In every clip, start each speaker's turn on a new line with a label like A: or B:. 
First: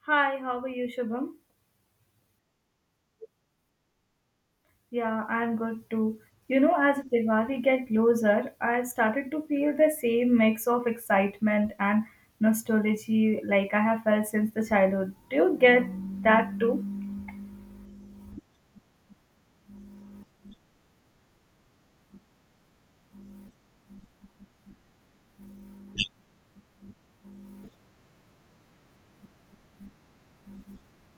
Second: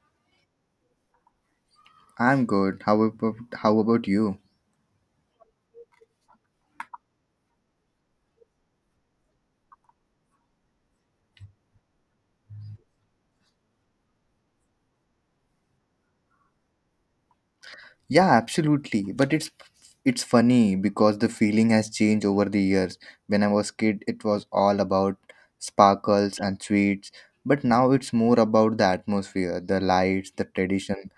A: Hi, how are you, Shubham?
B: I'm good. How about you?
A: Yeah, I'm good too. You know, as Diwali get closer, I've started to feel the same mix of excitement and nostalgia like I have felt since the childhood. Do you get that too?
B: Yeah, absolutely. But it's funny because the feeling has changed over the years. When I was kid, it was all about sparkles and sweets, but now it's more about the atmosphere, the lights, the tradition.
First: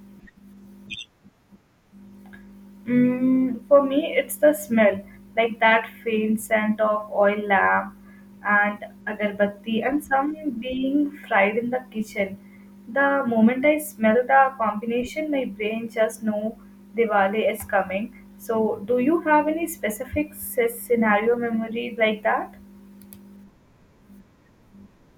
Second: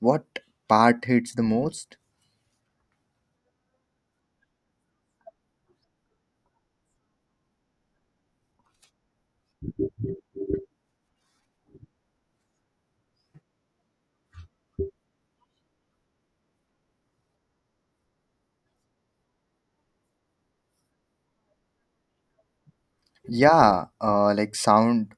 B: What part hits the most?
A: For me, it's the smell, like that faint scent of oil lamp and agarbatti, and some being fried in the kitchen. The moment I smell the combination, my brain just know Diwali is coming. So, do you have any specific scenario memory like that?
B: Yeah, like sound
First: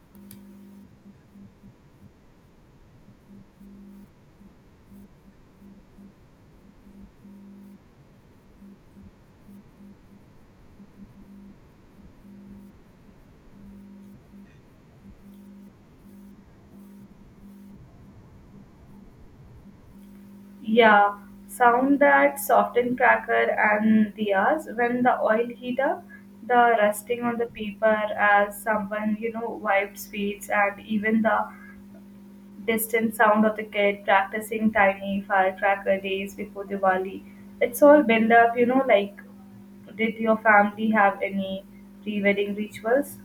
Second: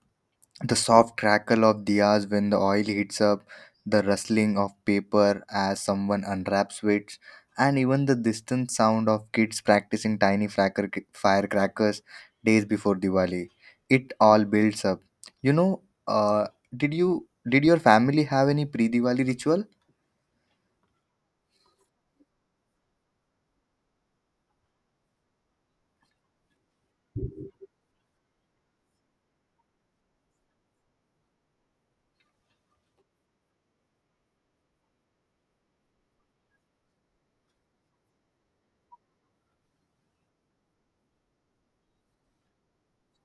B: the soft crackle of diyas when the oil heats up, the rustling of paper as someone unwraps it, and even the distant sound of kids practicing tiny firecrackers days before Diwali. It all builds up. You know, uh, did your family have any pre-Diwali ritual?
A: Yeah, sound that softened cracker and diyas when the oil heat up, the resting on the paper as someone, wiped sweets and even the distant sound of the kid practicing tiny firecracker days before Diwali. It's all build up, like did your family have any pre-wedding rituals?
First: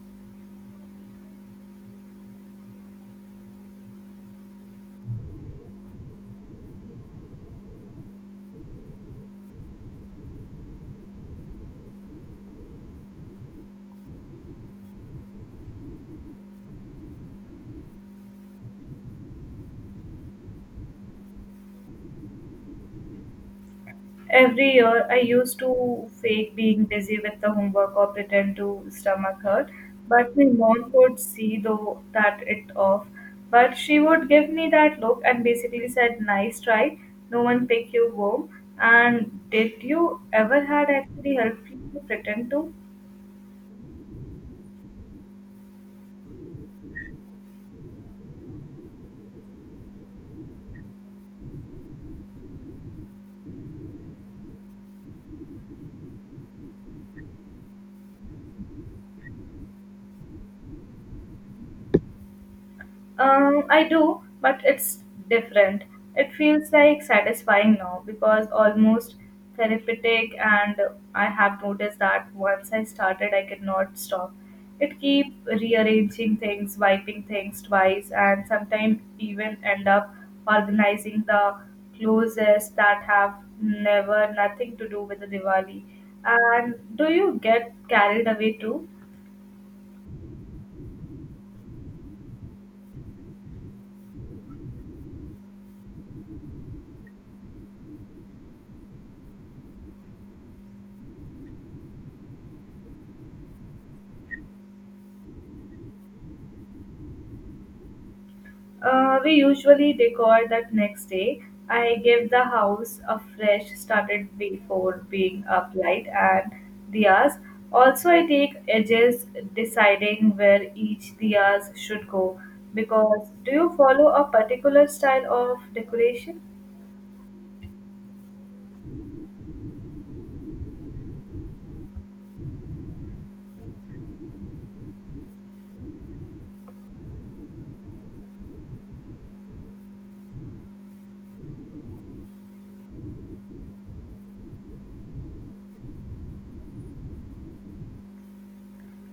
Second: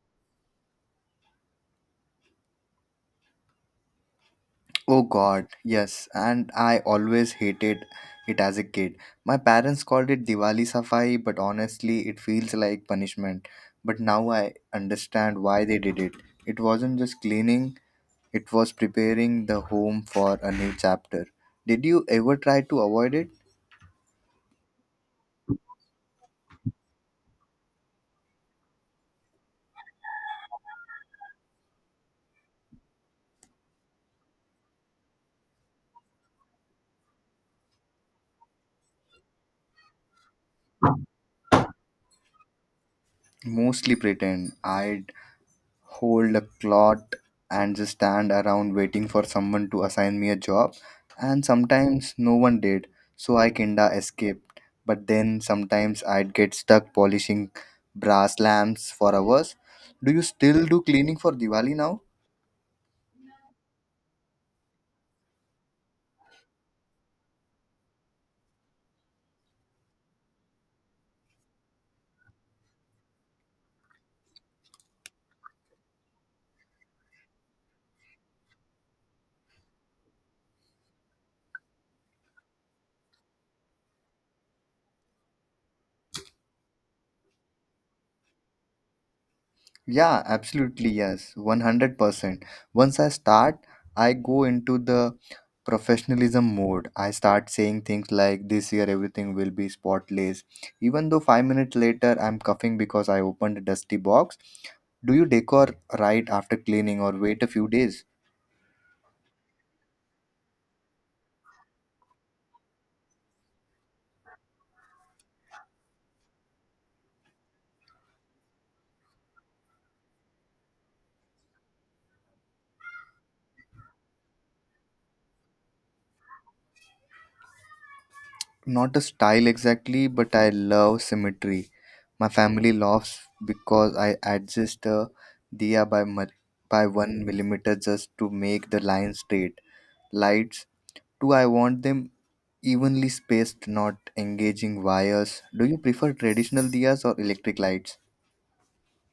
B: Oh god, yes, and I always hated it as a kid. My parents called it Diwali Safai, but honestly, it feels like punishment. But now I understand why they did it. It wasn't just cleaning, it was preparing the home for a new chapter. Did you ever try to avoid it?
A: Every year, I used to fake being busy with the homework or pretend to stomach hurt, but my mom could see though that it off. But she would give me that look and basically said, "Nice try. No one pick you home." And did you ever had actually helped you to pretend to?
B: Mostly pretend I hold a clot and just stand around waiting for someone to assign me a job. And sometimes no one did, so I kinda escaped. But then sometimes I'd get stuck polishing brass lamps for hours. Do you still do cleaning for Diwali now?
A: I do, but it's different. It feels like satisfying now because almost therapeutic, and I have noticed that once I started, I could not stop. It keep rearranging things, wiping things twice, and sometimes even end up organizing the clothes that have never nothing to do with the Diwali. And do you get carried away too?
B: Yeah, absolutely. Yes, 100%. Once I start, I go into the professionalism mode. I start saying things like, "This year everything will be spotless." Even though 5 minutes later I'm coughing because I opened a dusty box. Do you decor right after cleaning or wait a few days?
A: We usually decor that next day. I give the house a fresh started before being up light and diyas. Also, I take edges deciding where each diyas should go. Because do you follow a particular style of decoration?
B: Not a style exactly, but I love symmetry. My family laughs because I adjust a diya by one millimeter just to make the line straight. Lights too. I want them evenly spaced, not engaging wires. Do you prefer traditional diyas or electric lights?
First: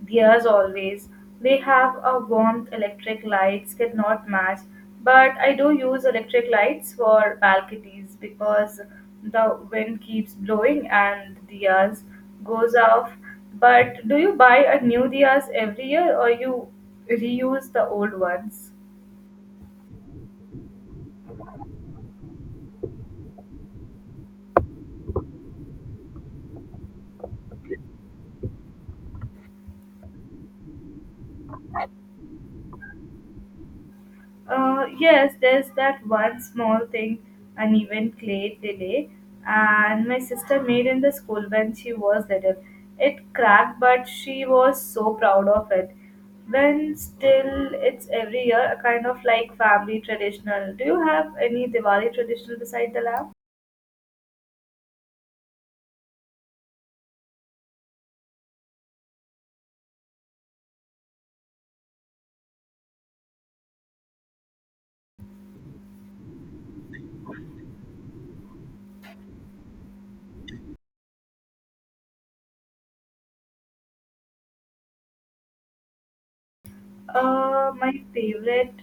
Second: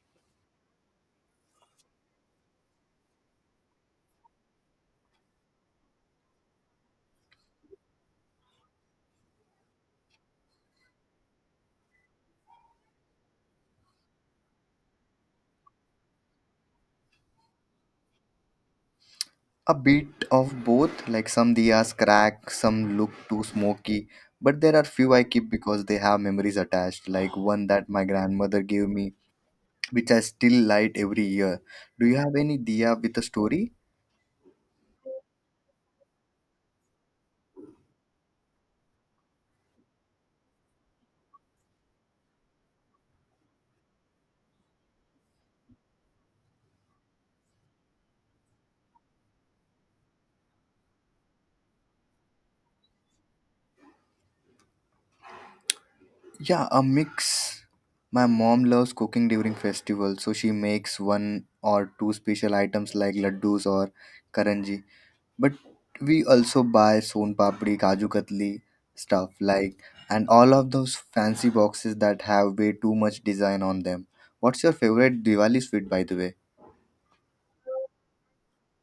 A: Dears always. They have a warmth electric lights cannot match. But I do use electric lights for balconies because the wind keeps blowing and the diyas goes off. But do you buy a new diyas every year or you reuse the old ones?
B: A bit of both, like some diyas crack, some look too smoky, but there are few I keep because they have memories attached, like one that my grandmother gave me which I still light every year. Do you have any diya with a story?
A: Yes, there's that one small thing, an event late delay, and my sister made in the school when she was little. It cracked, but she was so proud of it. When still, it's every year a kind of like family traditional. Do you have any Diwali traditional beside the lamp?
B: Yeah, a mix. My mom loves cooking during festivals, so she makes one or two special items like laddus or karanji. But we also buy son papdi, kaju katli stuff like and all of those fancy boxes that have way too much design on them. What's your favorite Diwali sweet, by the way?
A: My favorite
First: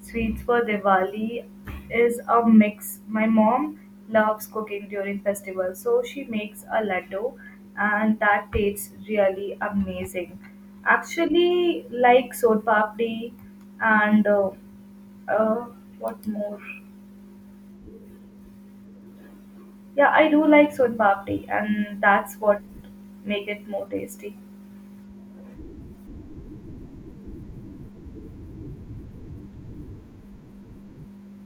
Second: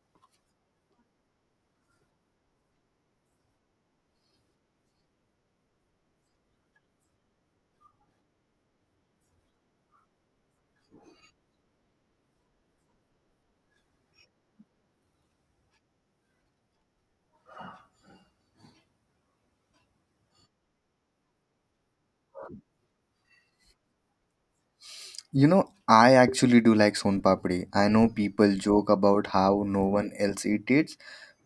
A: sweets for Diwali is a mix. My mom loves cooking during festivals, so she makes a laddu, and that tastes really amazing. Actually, like Sod Papdi and uh, what more? Yeah, I do like Sod Papdi, and that's what make it more tasty.
B: I actually do like son papdi. I know people joke about how no one else eats it,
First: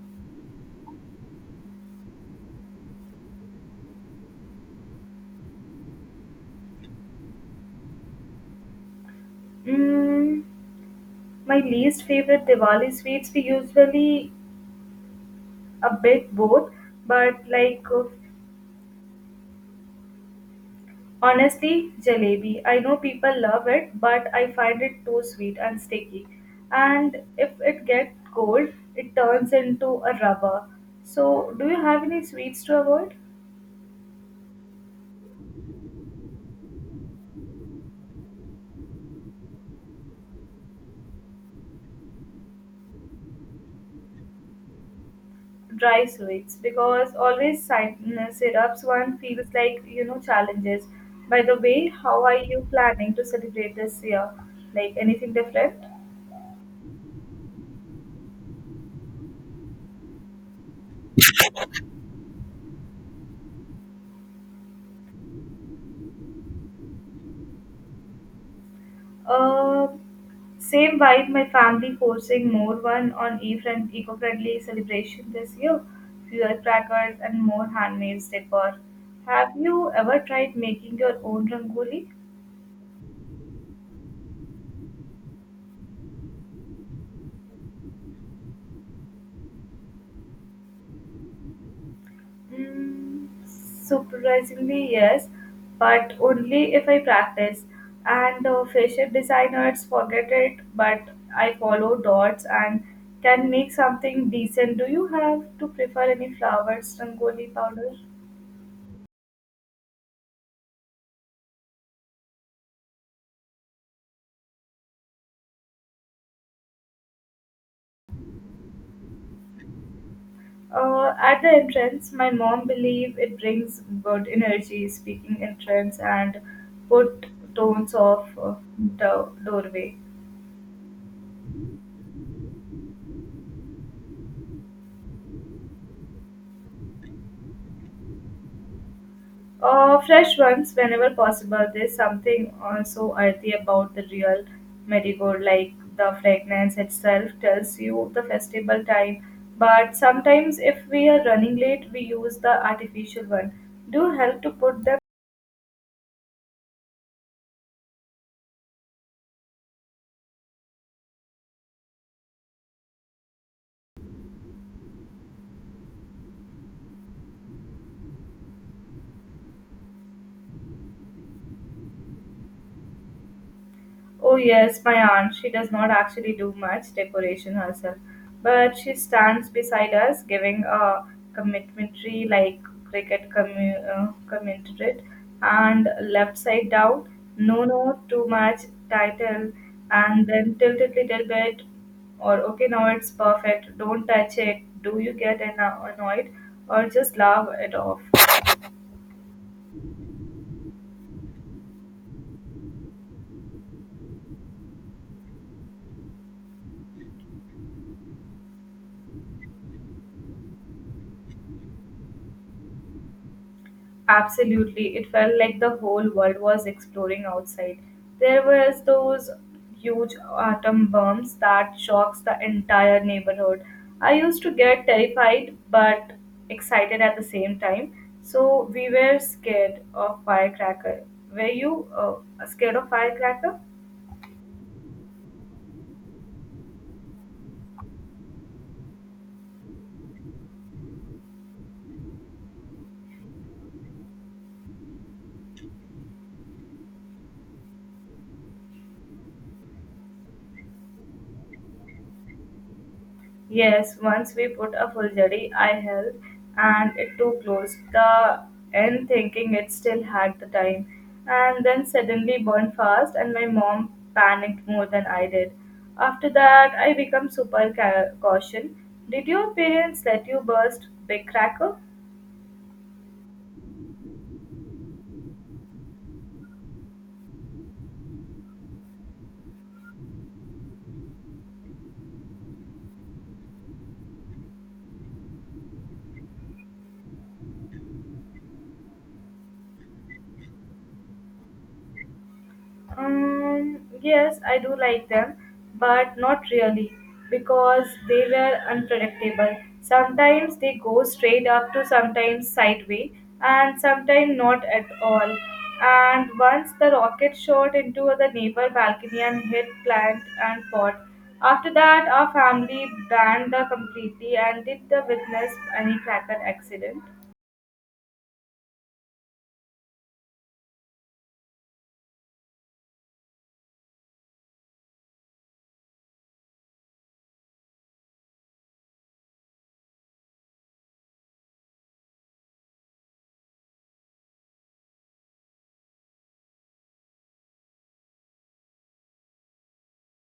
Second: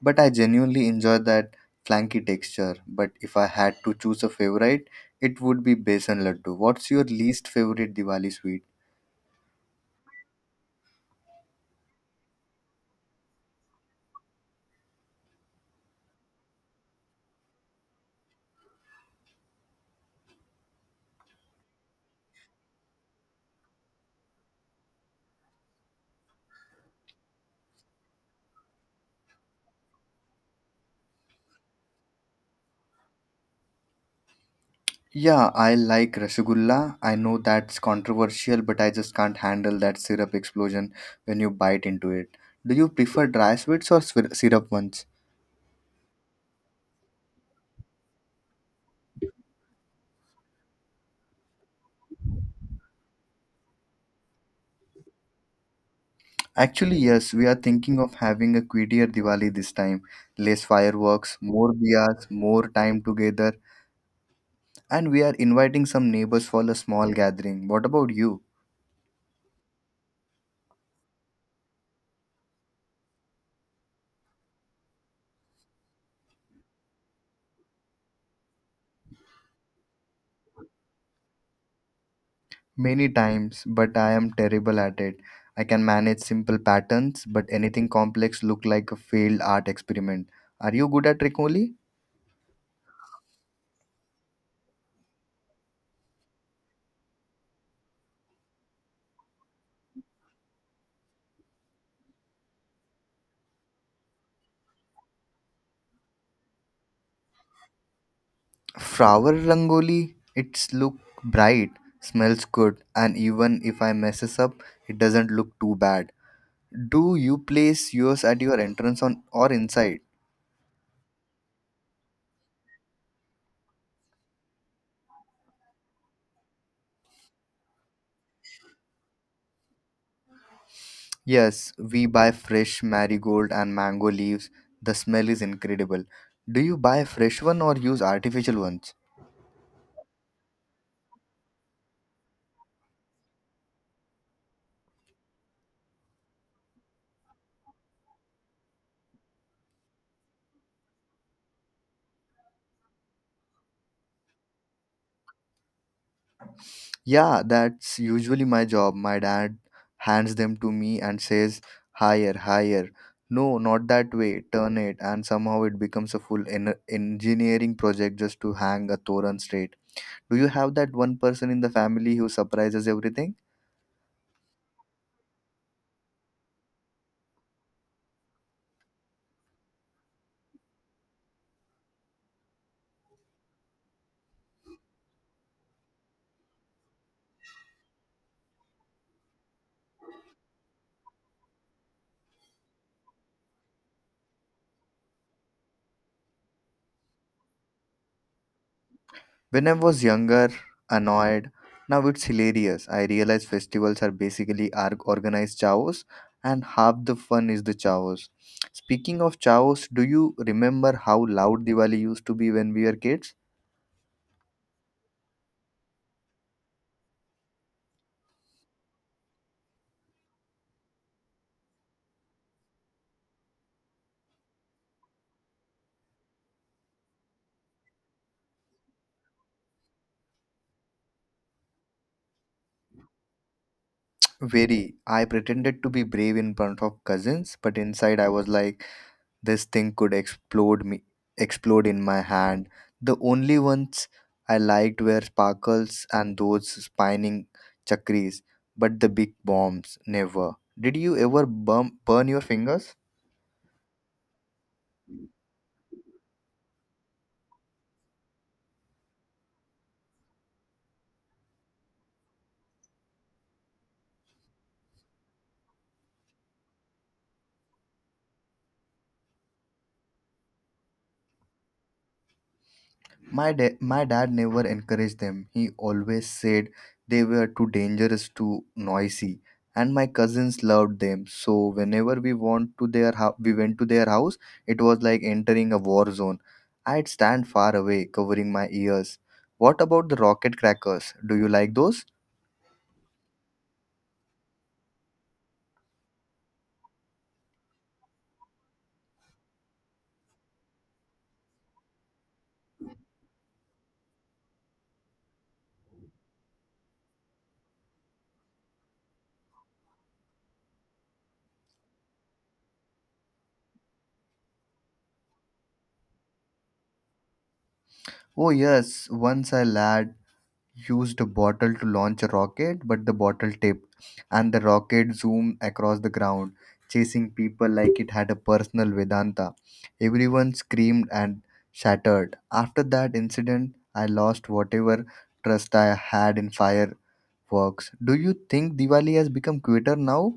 B: but I genuinely enjoy that flanky texture. But if I had to choose a favorite, it would be besan laddu. What's your least favorite Diwali sweet?
A: Mm, my least favorite Diwali sweets we usually a bit both, but honestly, jalebi. I know people love it, but I find it too sweet and sticky. And if it gets cold, it turns into a rubber. So, do you have any sweets to avoid?
B: Yeah, I like rasgulla. I know that's controversial, but I just can't handle that syrup explosion when you bite into it. Do you prefer dry sweets or syrup ones?
A: Dry sweets, because always syrups one feels like challenges. By the way, how are you planning to celebrate this year? Like anything different?
B: Actually, yes, we are thinking of having a quieter Diwali this time. Less fireworks, more diyas, more time together, and we are inviting some neighbors for a small gathering. What about you?
A: Um, Same vibe, my family forcing more one on e-friend, eco-friendly celebration this year. Fewer crackers and more handmade decor. Have you ever tried making your own rangoli?
B: Many times, but I am terrible at it. I can manage simple patterns, but anything complex look like a failed art experiment. Are you good at Rangoli?
A: Surprisingly, yes, but only if I practice. And fashion designers forget it, but I follow dots and can make something decent. Do you have to prefer any flowers, rangoli powder?
B: Flower Rangoli, it's look bright, smells good, and even if I messes up, it doesn't look too bad. Do you place yours at your entrance on or inside?
A: At the entrance, my mom believe it brings good energy, speaking entrance and put tones of the doorway.
B: Yes, we buy fresh marigold and mango leaves. The smell is incredible. Do you buy fresh one or use artificial ones?
A: Fresh ones whenever possible. There's something also earthy about the real marigold, like the fragrance itself tells you the festival time. But sometimes, if we are running late, we use the artificial one. Do help to put them.
B: Yeah, that's usually my job. My dad hands them to me and says, "Higher, higher. No, not that way. Turn it." And somehow it becomes a full engineering project just to hang a Toran straight. Do you have that one person in the family who surprises everything?
A: Oh, yes, my aunt. She does not actually do much decoration herself, but she stands beside us giving a complimentary, like cricket commentary, and left side down, no, no, too much title, and then tilt it little bit, or okay, now it's perfect, don't touch it. Do you get annoyed or just laugh it off?
B: When I was younger, annoyed, now it's hilarious. I realize festivals are basically organized chaos, and half the fun is the chaos. Speaking of chaos, do you remember how loud Diwali used to be when we were kids?
A: Absolutely. It felt like the whole world was exploring outside. There was those huge atom bombs that shocks the entire neighborhood. I used to get terrified but excited at the same time. So we were scared of firecracker. Were you scared of firecracker?
B: Very. I pretended to be brave in front of cousins, but inside I was like, "This thing could explode in my hand." The only ones I liked were sparkles and those spinning chakris, but the big bombs never. Did you ever burn your fingers?
A: Yes, once we put a full jari, I held and it too close. The end thinking it still had the time. And then suddenly burned fast and my mom panicked more than I did. After that, I become super caution. Did your parents let you burst big cracker?
B: My dad never encouraged them. He always said they were too dangerous, too noisy. And my cousins loved them. So whenever we want to their hou- we went to their house, it was like entering a war zone. I'd stand far away, covering my ears. What about the rocket crackers? Do you like those?
A: Yes, I do like them, but not really because they were unpredictable. Sometimes they go straight up to sometimes sideways and sometimes not at all. And once the rocket shot into the neighbor balcony and hit plant and pot. After that, our family banned the completely and did the witness any cracker accident.
B: Oh yes, once I lad used a bottle to launch a rocket, but the bottle tipped, and the rocket zoomed across the ground, chasing people like it had a personal Vedanta. Everyone screamed and shattered. After that incident, I lost whatever trust I had in fireworks. Do you think Diwali has become quitter now?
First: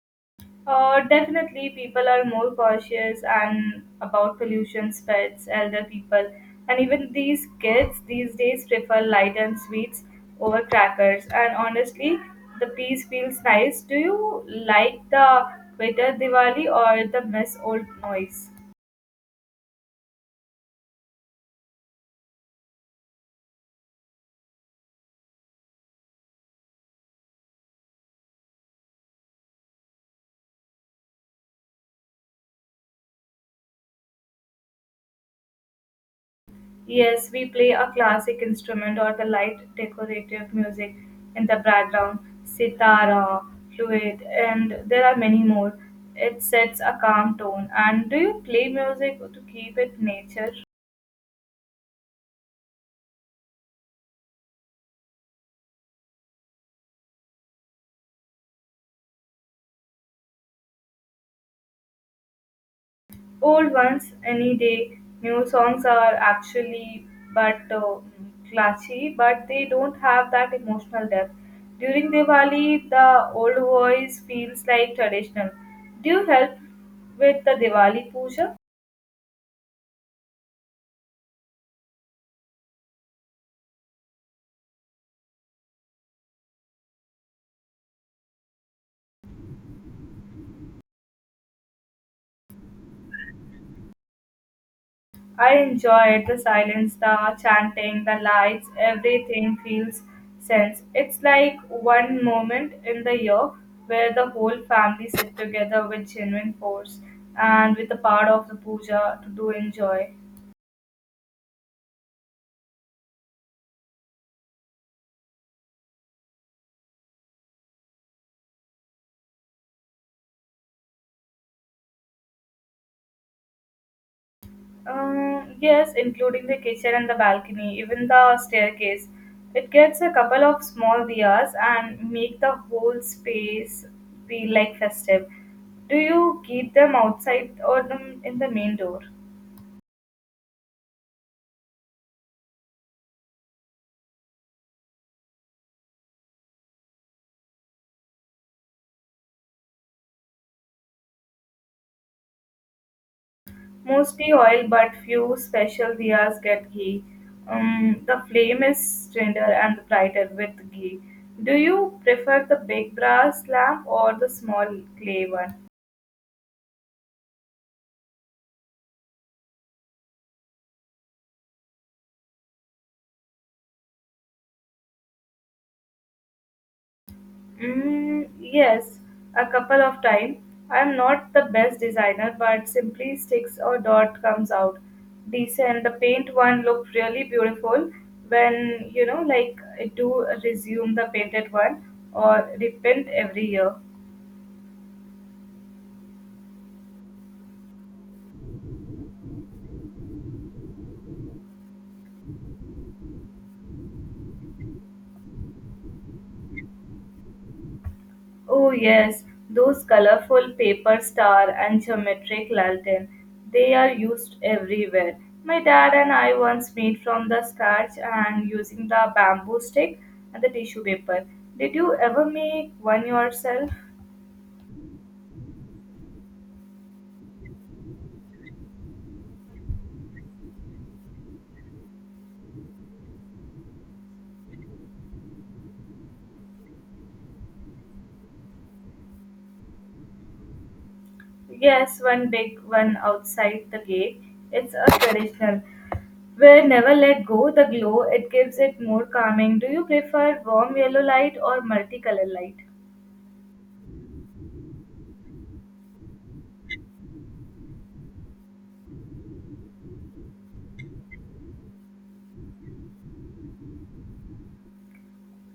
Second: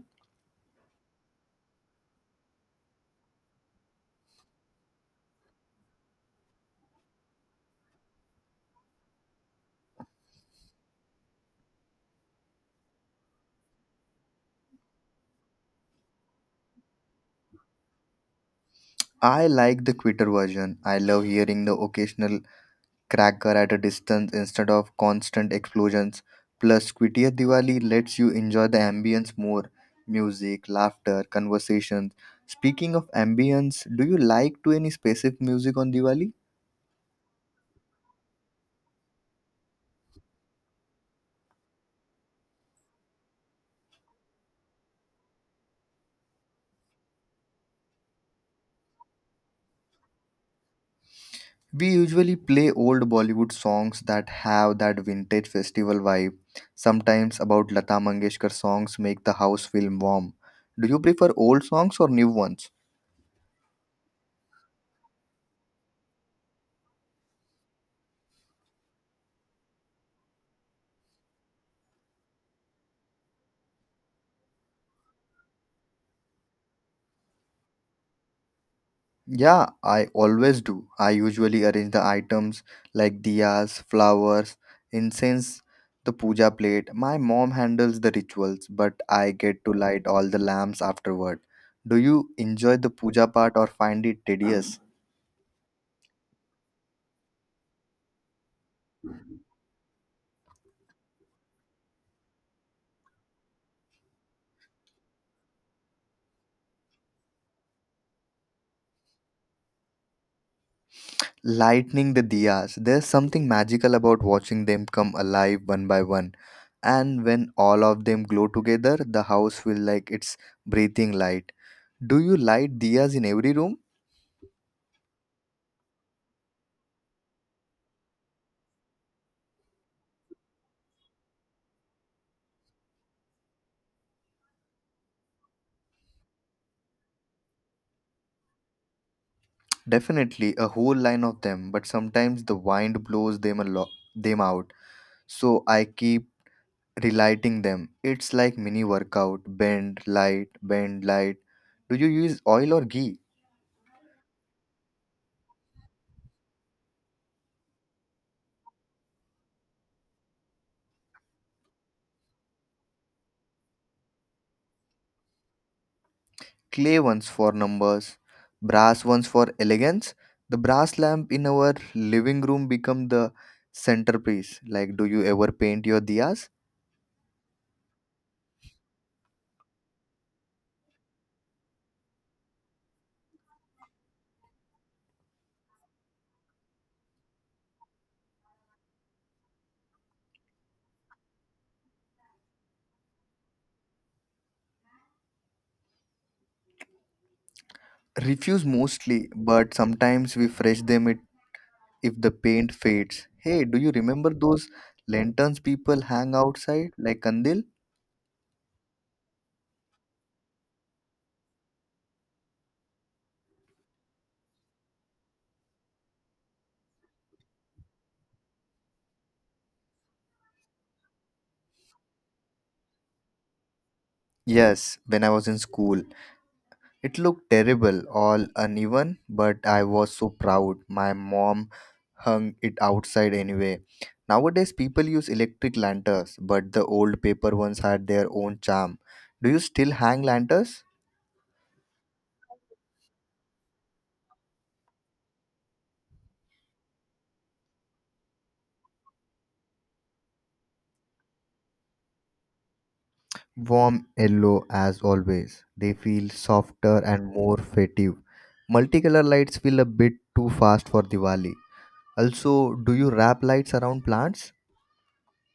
A: Definitely, people are more cautious and about pollution, pets, elder people, and even these kids these days prefer light and sweets over crackers. And honestly, the peace feels nice. Do you like the better Diwali or the mess old noise?
B: I like the quitter version. I love hearing the occasional cracker at a distance instead of constant explosions. Plus, quittier Diwali lets you enjoy the ambience more, music, laughter, conversations. Speaking of ambience, do you like to any specific music on Diwali?
A: Yes, we play a classic instrument or the light decorative music in the background, sitar, flute, and there are many more. It sets a calm tone. And do you play music to keep it nature?
B: We usually play old Bollywood songs that have that vintage festival vibe. Sometimes about Lata Mangeshkar songs make the house feel warm. Do you prefer old songs or new ones?
A: Old ones, any day. New songs are actually but classy, but they don't have that emotional depth. During Diwali, the old voice feels like traditional. Do you help with the Diwali puja?
B: Yeah, I always do. I usually arrange the items like diyas, flowers, incense, the puja plate. My mom handles the rituals, but I get to light all the lamps afterward. Do you enjoy the puja part or find it tedious?
A: I enjoy it, the silence, the chanting, the lights, everything feels sense. It's like one moment in the year where the whole family sit together with genuine force and with a part of the puja to do enjoy.
B: Lighting the diyas, there's something magical about watching them come alive one by one. And when all of them glow together, the house feels like it's breathing light. Do you light diyas in every room?
A: Yes, including the kitchen and the balcony, even the staircase. It gets a couple of small diyas and make the whole space feel like festive. Do you keep them outside or them in the main door?
B: Definitely a whole line of them, but sometimes the wind blows them a lot them out. So I keep relighting them. It's like mini workout. Bend, light, bend, light. Do you use oil or ghee?
A: Mostly oil, but few special diyas get ghee. The flame is tender and brighter with ghee. Do you prefer the big brass lamp or the small clay one?
B: Clay ones for numbers, brass ones for elegance. The brass lamp in our living room become the centerpiece. Like, do you ever paint your diyas?
A: Yes, a couple of time. I am not the best designer, but simply sticks or dot comes out decent. The paint one looked really beautiful when like I do resume the painted one or repaint every year.
B: Refuse mostly, but sometimes we fresh them if the paint fades. Hey, do you remember those lanterns people hang outside like kandil?
A: Oh, yes, those colorful paper star and geometric lantern. They are used everywhere. My dad and I once made from the scratch and using the bamboo stick and the tissue paper. Did you ever make one yourself?
B: Yes, when I was in school. It looked terrible, all uneven, but I was so proud. My mom hung it outside anyway. Nowadays, people use electric lanterns, but the old paper ones had their own charm. Do you still hang lanterns?
A: Yes, one big one outside the gate. It's a traditional. Where never let go the glow, it gives it more calming. Do you prefer warm yellow light or multicolor light?
B: Warm yellow, as always. They feel softer and more festive. Multicolor lights feel a bit too fast for Diwali. Also, do you wrap lights around plants?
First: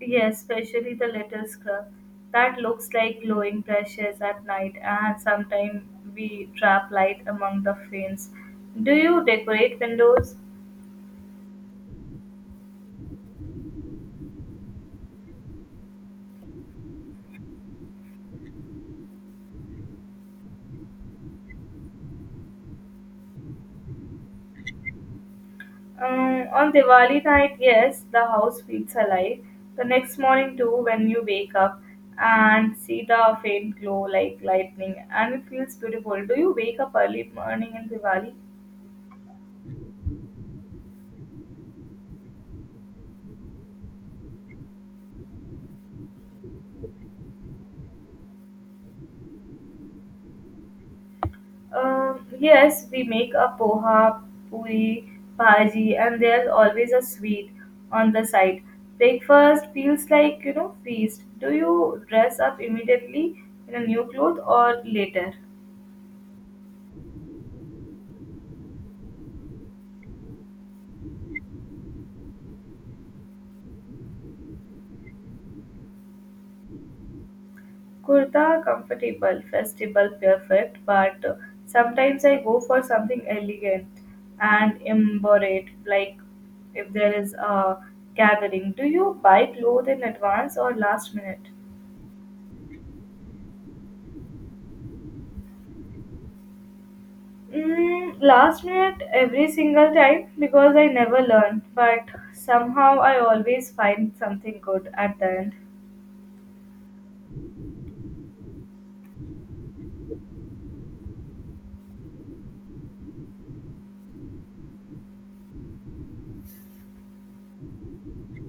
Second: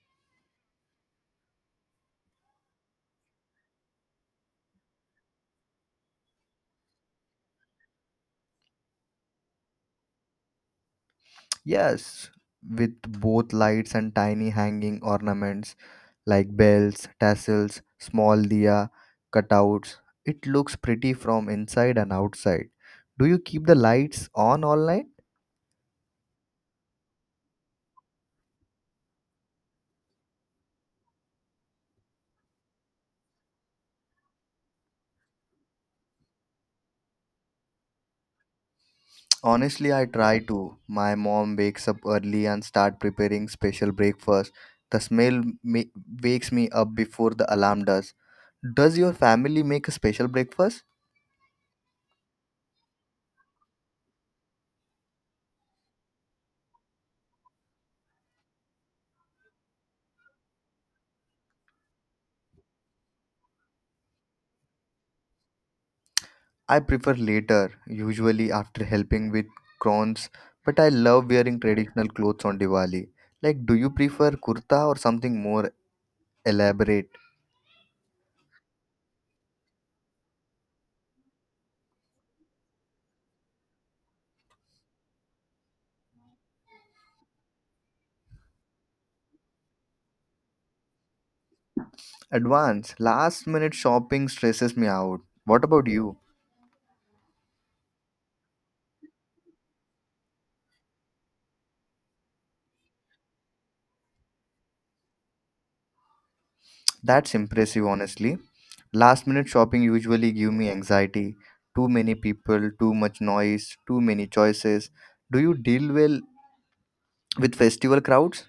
A: Yes, especially the little scrub that looks like glowing brushes at night, and sometimes we trap light among the fins. Do you decorate windows?
B: Yes, with both lights and tiny hanging ornaments like bells, tassels, small diya, cutouts. It looks pretty from inside and outside. Do you keep the lights on all night?
A: On Diwali night, yes, the house feels alive. The next morning, too, when you wake up and see the faint glow like lightning, and it feels beautiful. Do you wake up early morning in Diwali?
B: Honestly, I try to. My mom wakes up early and start preparing special breakfast. The smell wakes me up before the alarm does. Does your family make a special breakfast?
A: Yes, we make a poha, puri, bhaji, and there's always a sweet on the side. Breakfast feels like feast. Do you dress up immediately in a new cloth or later?
B: I prefer later, usually after helping with crons, but I love wearing traditional clothes on Diwali. Like, do you prefer kurta or something more elaborate?
A: Kurta comfortable, festival perfect, but sometimes I go for something elegant and elaborate, like if there is a gathering. Do you buy clothes in advance or last minute?
B: Advance. Last minute shopping stresses me out. What about you?
A: Last minute every single time because I never learn, but somehow I always find something good at the end.
B: That's impressive, honestly. Last minute shopping usually give me anxiety. Too many people, too much noise, too many choices. Do you deal well with festival crowds?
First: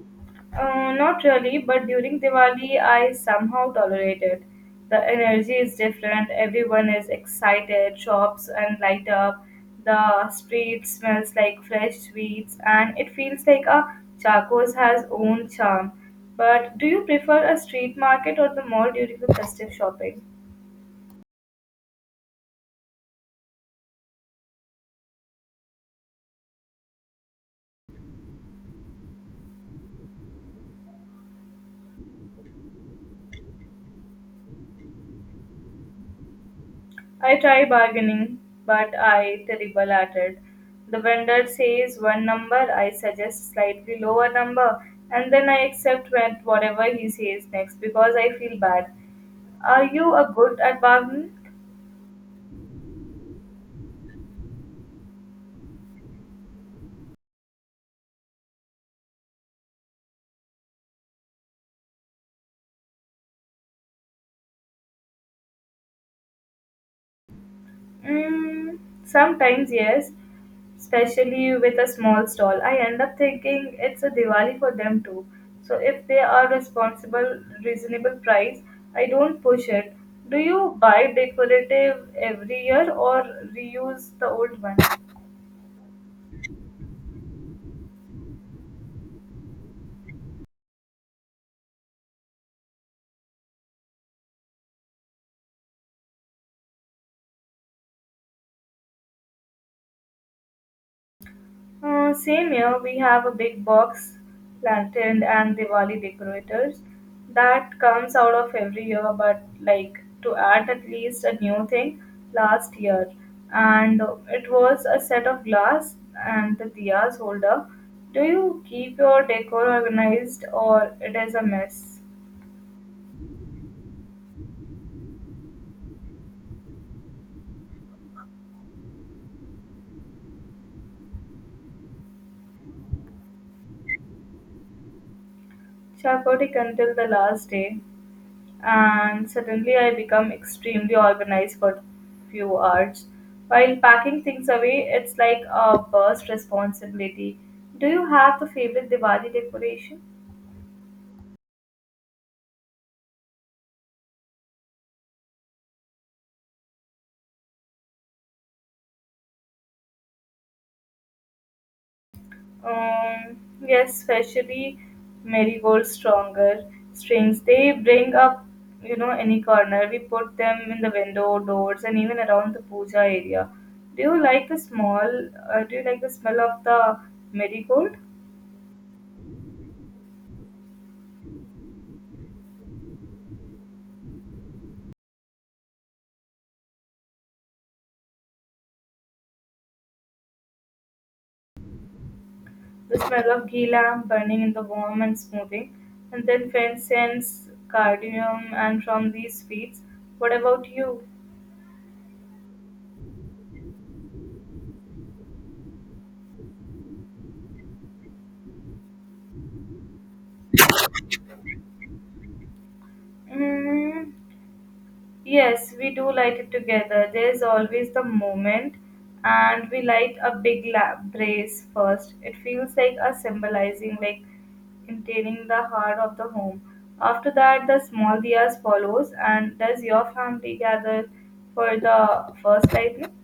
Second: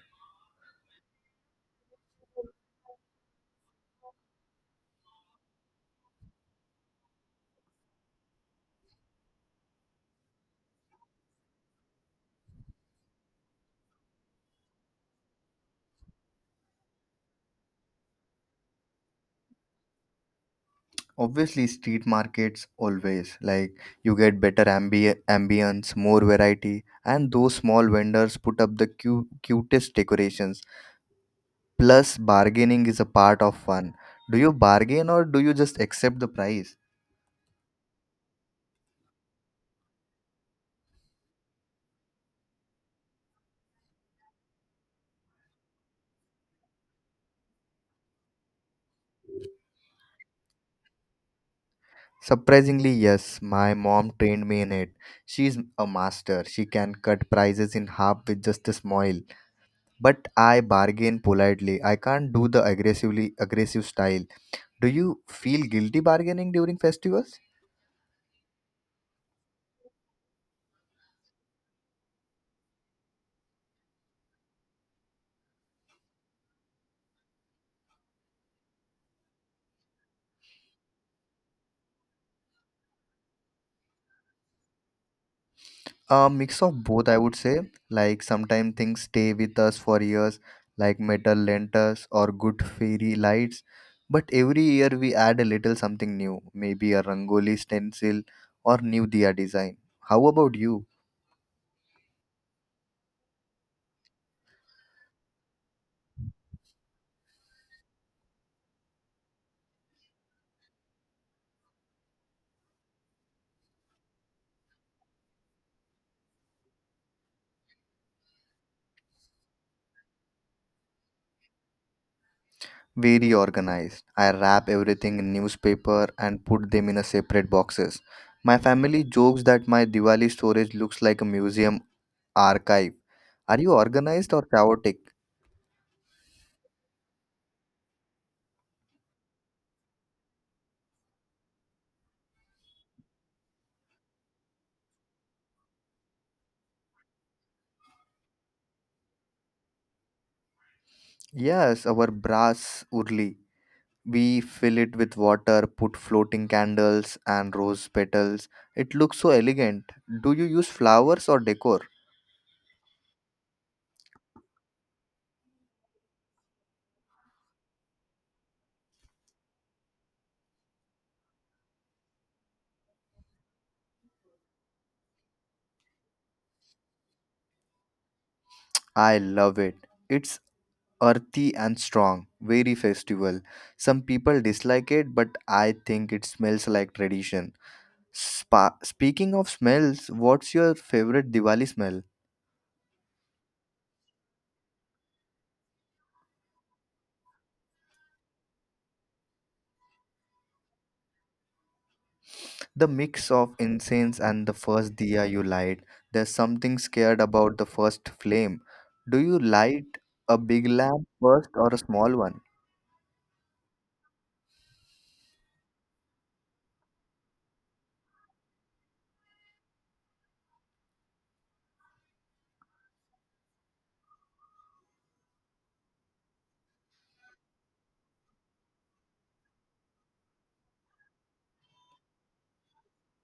A: Not really, but during Diwali I somehow tolerate it. The energy is different, everyone is excited, shops and light up, the street smells like fresh sweets, and it feels like a Chaco's has own charm. But do you prefer a street market or the mall during the festive shopping?
B: Obviously, street markets always, like, you get better ambience, more variety, and those small vendors put up the cutest decorations. Plus, bargaining is a part of fun. Do you bargain or do you just accept the price?
A: I try bargaining, but I terrible at it. The vendor says one number, I suggest slightly lower number, and then I accept whatever he says next because I feel bad. Are you a good at bargaining?
B: Surprisingly, yes, my mom trained me in it. She's a master. She can cut prices in half with just a smile. But I bargain politely. I can't do the aggressive style. Do you feel guilty bargaining during festivals?
A: Mm, Sometimes, yes, especially with a small stall. I end up thinking it's a Diwali for them too. So if they are responsible, reasonable price, I don't push it. Do you buy decorative every year or reuse the old one?
B: A mix of both, I would say. Like sometimes things stay with us for years, like metal lanterns or good fairy lights. But every year we add a little something new, maybe a rangoli stencil or new diya design. How about you?
A: Same here, we have a big box lantern and Diwali decorators that comes out of every year, but like to add at least a new thing last year, and it was a set of glass and the diyas holder. Do you keep your decor organized or it is a mess?
B: Very organized. I wrap everything in newspaper and put them in a separate boxes. My family jokes that my Diwali storage looks like a museum archive. Are you organized or chaotic?
A: Chaotic until the last day, and suddenly I become extremely organized for few hours. While packing things away, it's like a burst responsibility. Do you have a favorite Diwali decoration?
B: Yes, our brass urli. We fill it with water, put floating candles and rose petals. It looks so elegant. Do you use flowers or decor?
A: Um, yes, especially marigold stronger strings. They bring up, any corner. We put them in the window, doors, and even around the puja area. Do you like the small? Do you like the smell of the marigold?
B: I love it. It's earthy and strong, very festival. Some people dislike it, but I think it smells like tradition. Speaking of smells, what's your favorite Diwali smell?
A: The smell of ghee lamp burning in the warm and smoothing, and then faint scents, cardamom, and from these sweets. What about you?
B: The mix of incense and the first diya you light, there's something scared about the first flame. Do you light a big lamp first or a small one?
A: Mm, yes, we do light it together. There's always the moment, and we light a big lamp brace first. It feels like a symbolizing, like containing the heart of the home. After that, the small diyas follows. And does your family gather for the first lightning?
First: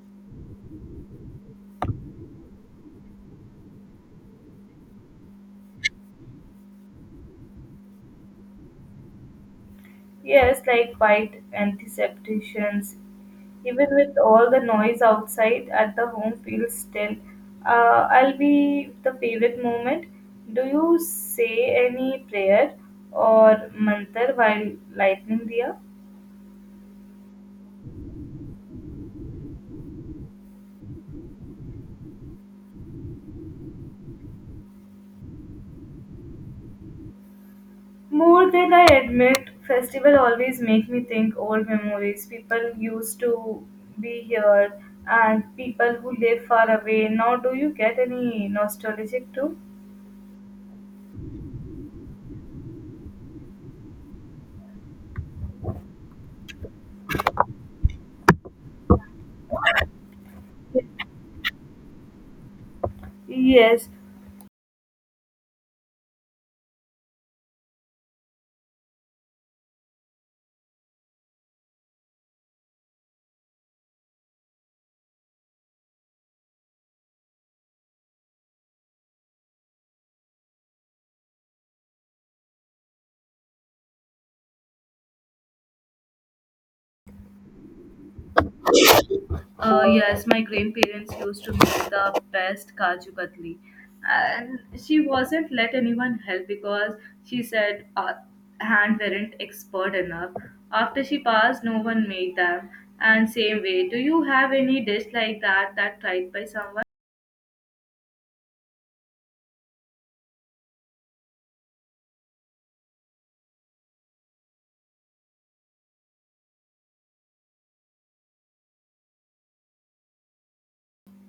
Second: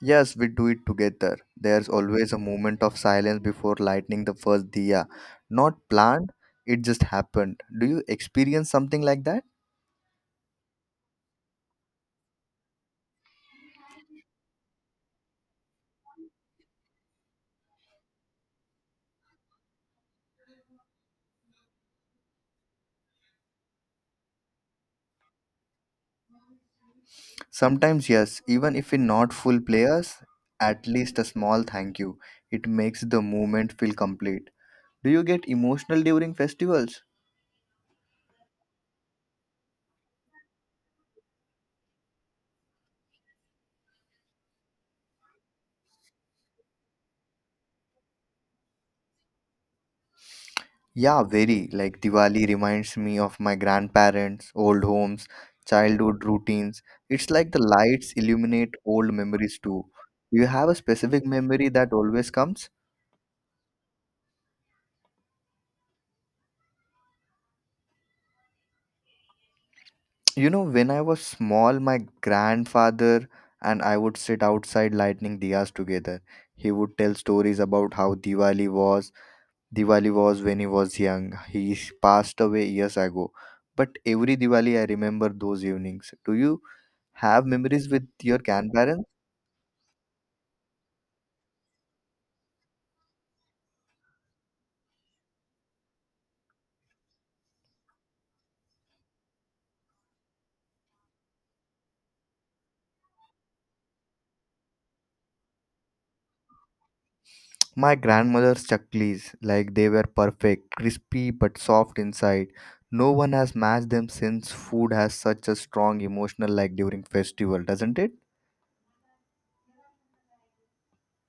B: Yes, we do it together. There's always a moment of silence before lighting the first diya. Not planned, it just happened. Do you experience something like that?
A: Yes, like white antisepticians. Even with all the noise outside, at the home feels still. I'll be the favorite moment. Do you say any prayer or mantra while lighting the
B: Sometimes, yes, even if we're not full players, at least a small thank you. It makes the moment feel complete. Do you get emotional during festivals?
A: More than I admit, festival always make me think old memories. People used to be here and people who live far away. Now, do you get any nostalgic too?
B: Yeah, very. Like Diwali reminds me of my grandparents, old homes, childhood routines. It's like the lights illuminate old memories too. Do you have a specific memory that always comes?
A: Yes,
B: When I was small, my grandfather and I would sit outside lighting diyas together. He would tell stories about how Diwali was. Diwali was when he was young. He passed away years ago. But every Diwali, I remember those evenings. Do you? Have memories with your grandparents?
A: Yes, my grandparents used to make the best kaju katli, and she wasn't let anyone help because she said hand weren't expert enough. After she passed, no one made them. And same way, do you have any dish like that that tried by someone?
B: My grandmother's chaklis, like they were perfect, crispy but soft inside. No one has matched them since food has such a strong emotional like during festival, doesn't it?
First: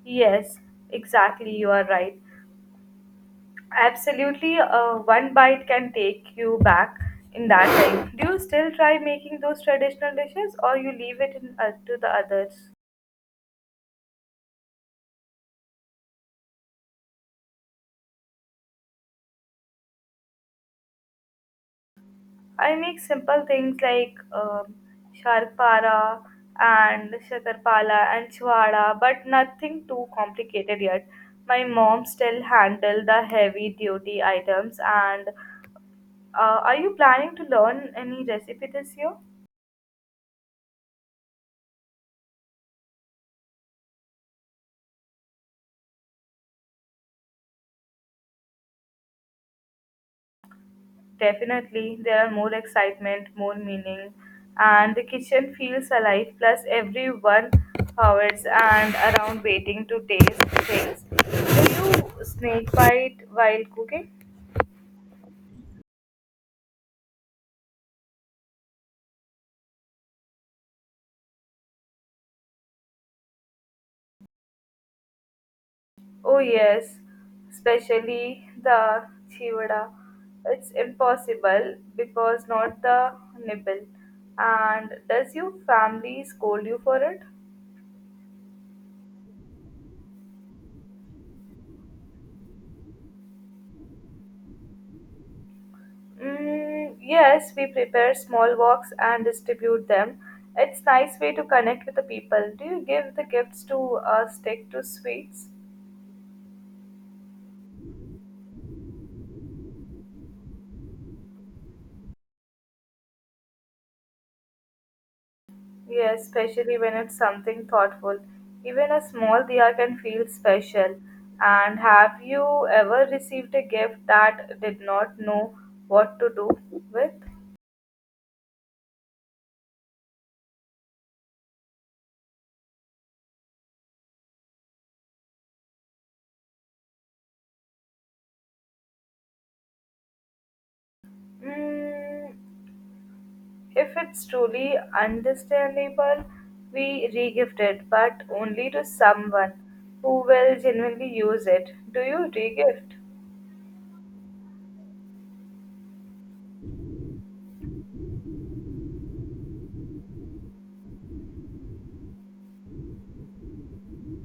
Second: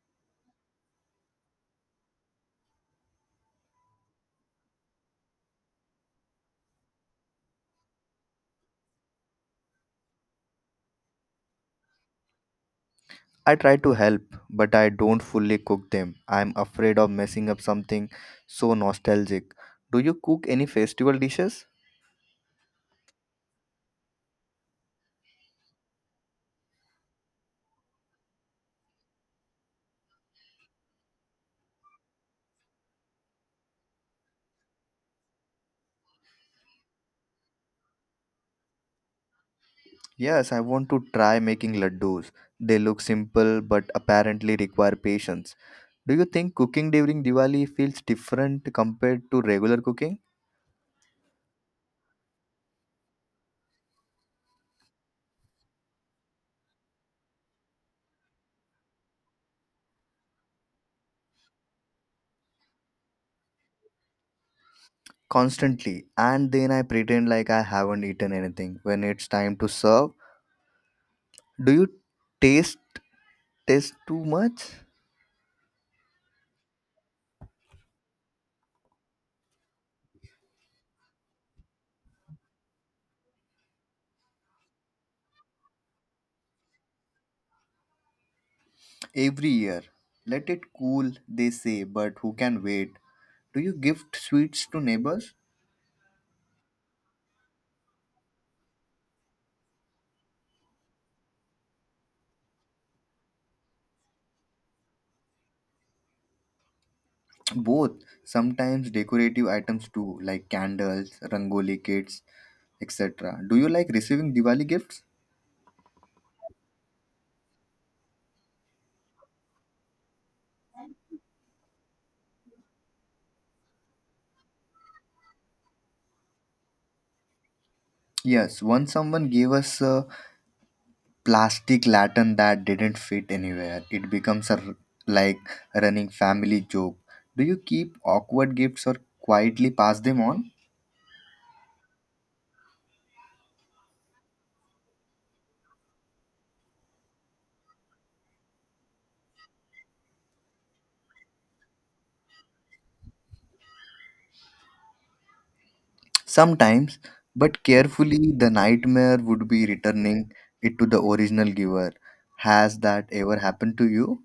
A: Yes, exactly. You are right. Absolutely, one bite can take you back in that time. Do you still try making those traditional dishes, or you leave it in, to the others?
B: I try to help, but I don't fully cook them. I'm afraid of messing up something so nostalgic. Do you cook any festival dishes?
A: I make simple things like sharpara and shakarpala and chwada, but nothing too complicated yet. My mom still handle the heavy duty items. And are you planning to learn any recipe this year?
B: Yes, I want to try making laddus. They look simple but apparently require patience. Do you think cooking during Diwali feels different compared to regular cooking?
A: Definitely, there are more excitement, more meaning, and the kitchen feels alive. Plus, everyone hovers and around waiting to taste things. Do you snake bite while cooking?
B: Constantly. And then I pretend like I haven't eaten anything when it's time to serve. Do you taste taste too much?
A: Oh yes, especially the chivada. It's impossible because not the nibble. And does your family scold you for it?
B: Every year. Let it cool, they say, but who can wait? Do you gift sweets to neighbors?
A: Mm, yes, we prepare small walks and distribute them. It's nice way to connect with the people. Do you give the gifts to stick to sweets?
B: Both. Sometimes decorative items too, like candles, rangoli kits, etc. Do you like receiving Diwali gifts?
A: Yes, especially when it's something thoughtful. Even a small diya can feel special. And have you ever received a gift that did not know what to do with?
B: Yes, once someone gave us a plastic lantern that didn't fit anywhere. It becomes a like running family joke. Do you keep awkward gifts or quietly pass them on?
A: Mm, if it's truly understandable, we regift it, but only to someone who will genuinely use it. Do you regift?
B: Sometimes, but carefully, the nightmare would be returning it to the original giver. Has that ever happened to you?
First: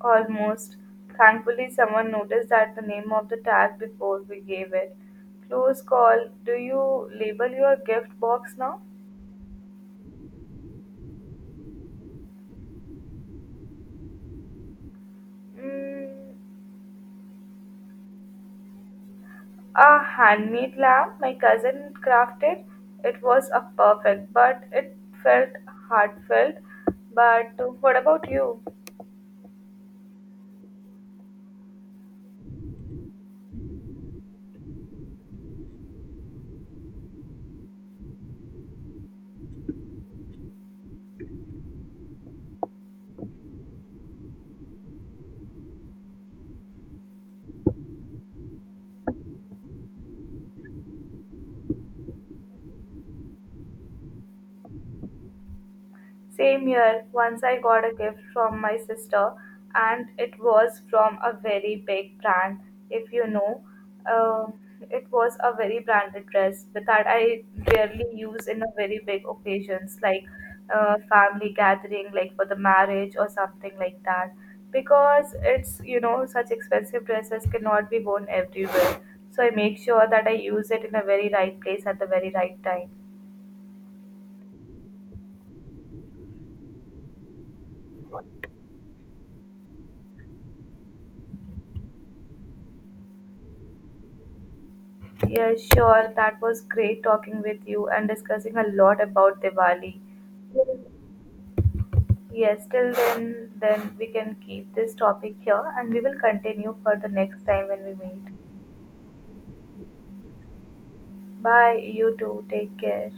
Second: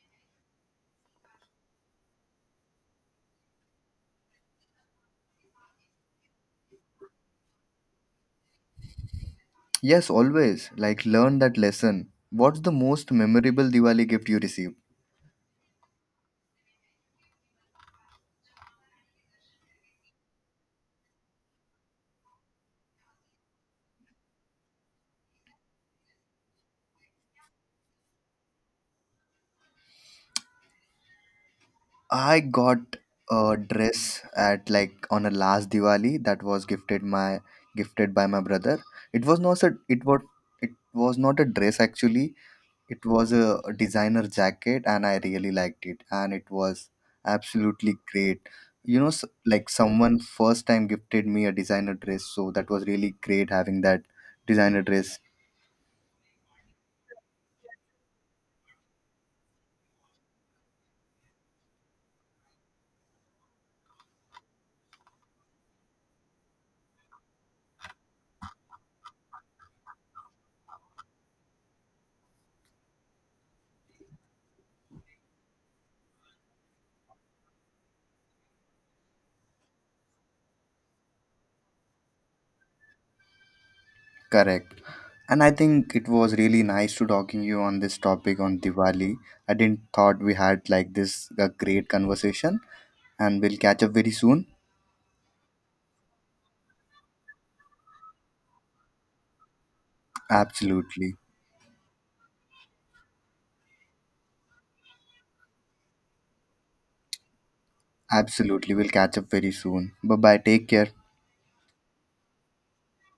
A: Almost. Thankfully, someone noticed that the name of the tag before we gave it. Close call. Do you label your gift box now?
B: Yes, always. Like, learn that lesson. What's the most memorable Diwali gift you received?
A: Mm, a handmade lamp my cousin crafted. It was a perfect, but it felt heartfelt. But what about you?
B: I got a dress at like on a last Diwali that was gifted by my brother. It was not a it was not a dress actually. It was a designer jacket and I really liked it and it was absolutely great. Like someone first time gifted me a designer dress, so that was really great having that designer dress.
A: Same year, once I got a gift from my sister, and it was from a very big brand. If you know, uh, it was a very branded dress but that I rarely use in a very big occasions like family gathering, like for the marriage or something like that. Because it's, you know, such expensive dresses cannot be worn everywhere. So I make sure that I use it in a very right place at the very right time.
B: Correct. And I think it was really nice to talking you on this topic on Diwali. I didn't thought we had like this a great conversation, and we'll catch up very soon.
A: Yeah, sure. That was great talking with you and discussing a lot about Diwali.
B: Absolutely.
A: Yes, till then we can keep this topic here and we will continue for the next time when we meet.
B: Absolutely. We'll catch up very soon. Bye bye. Take care.
A: Bye, you too. Take care.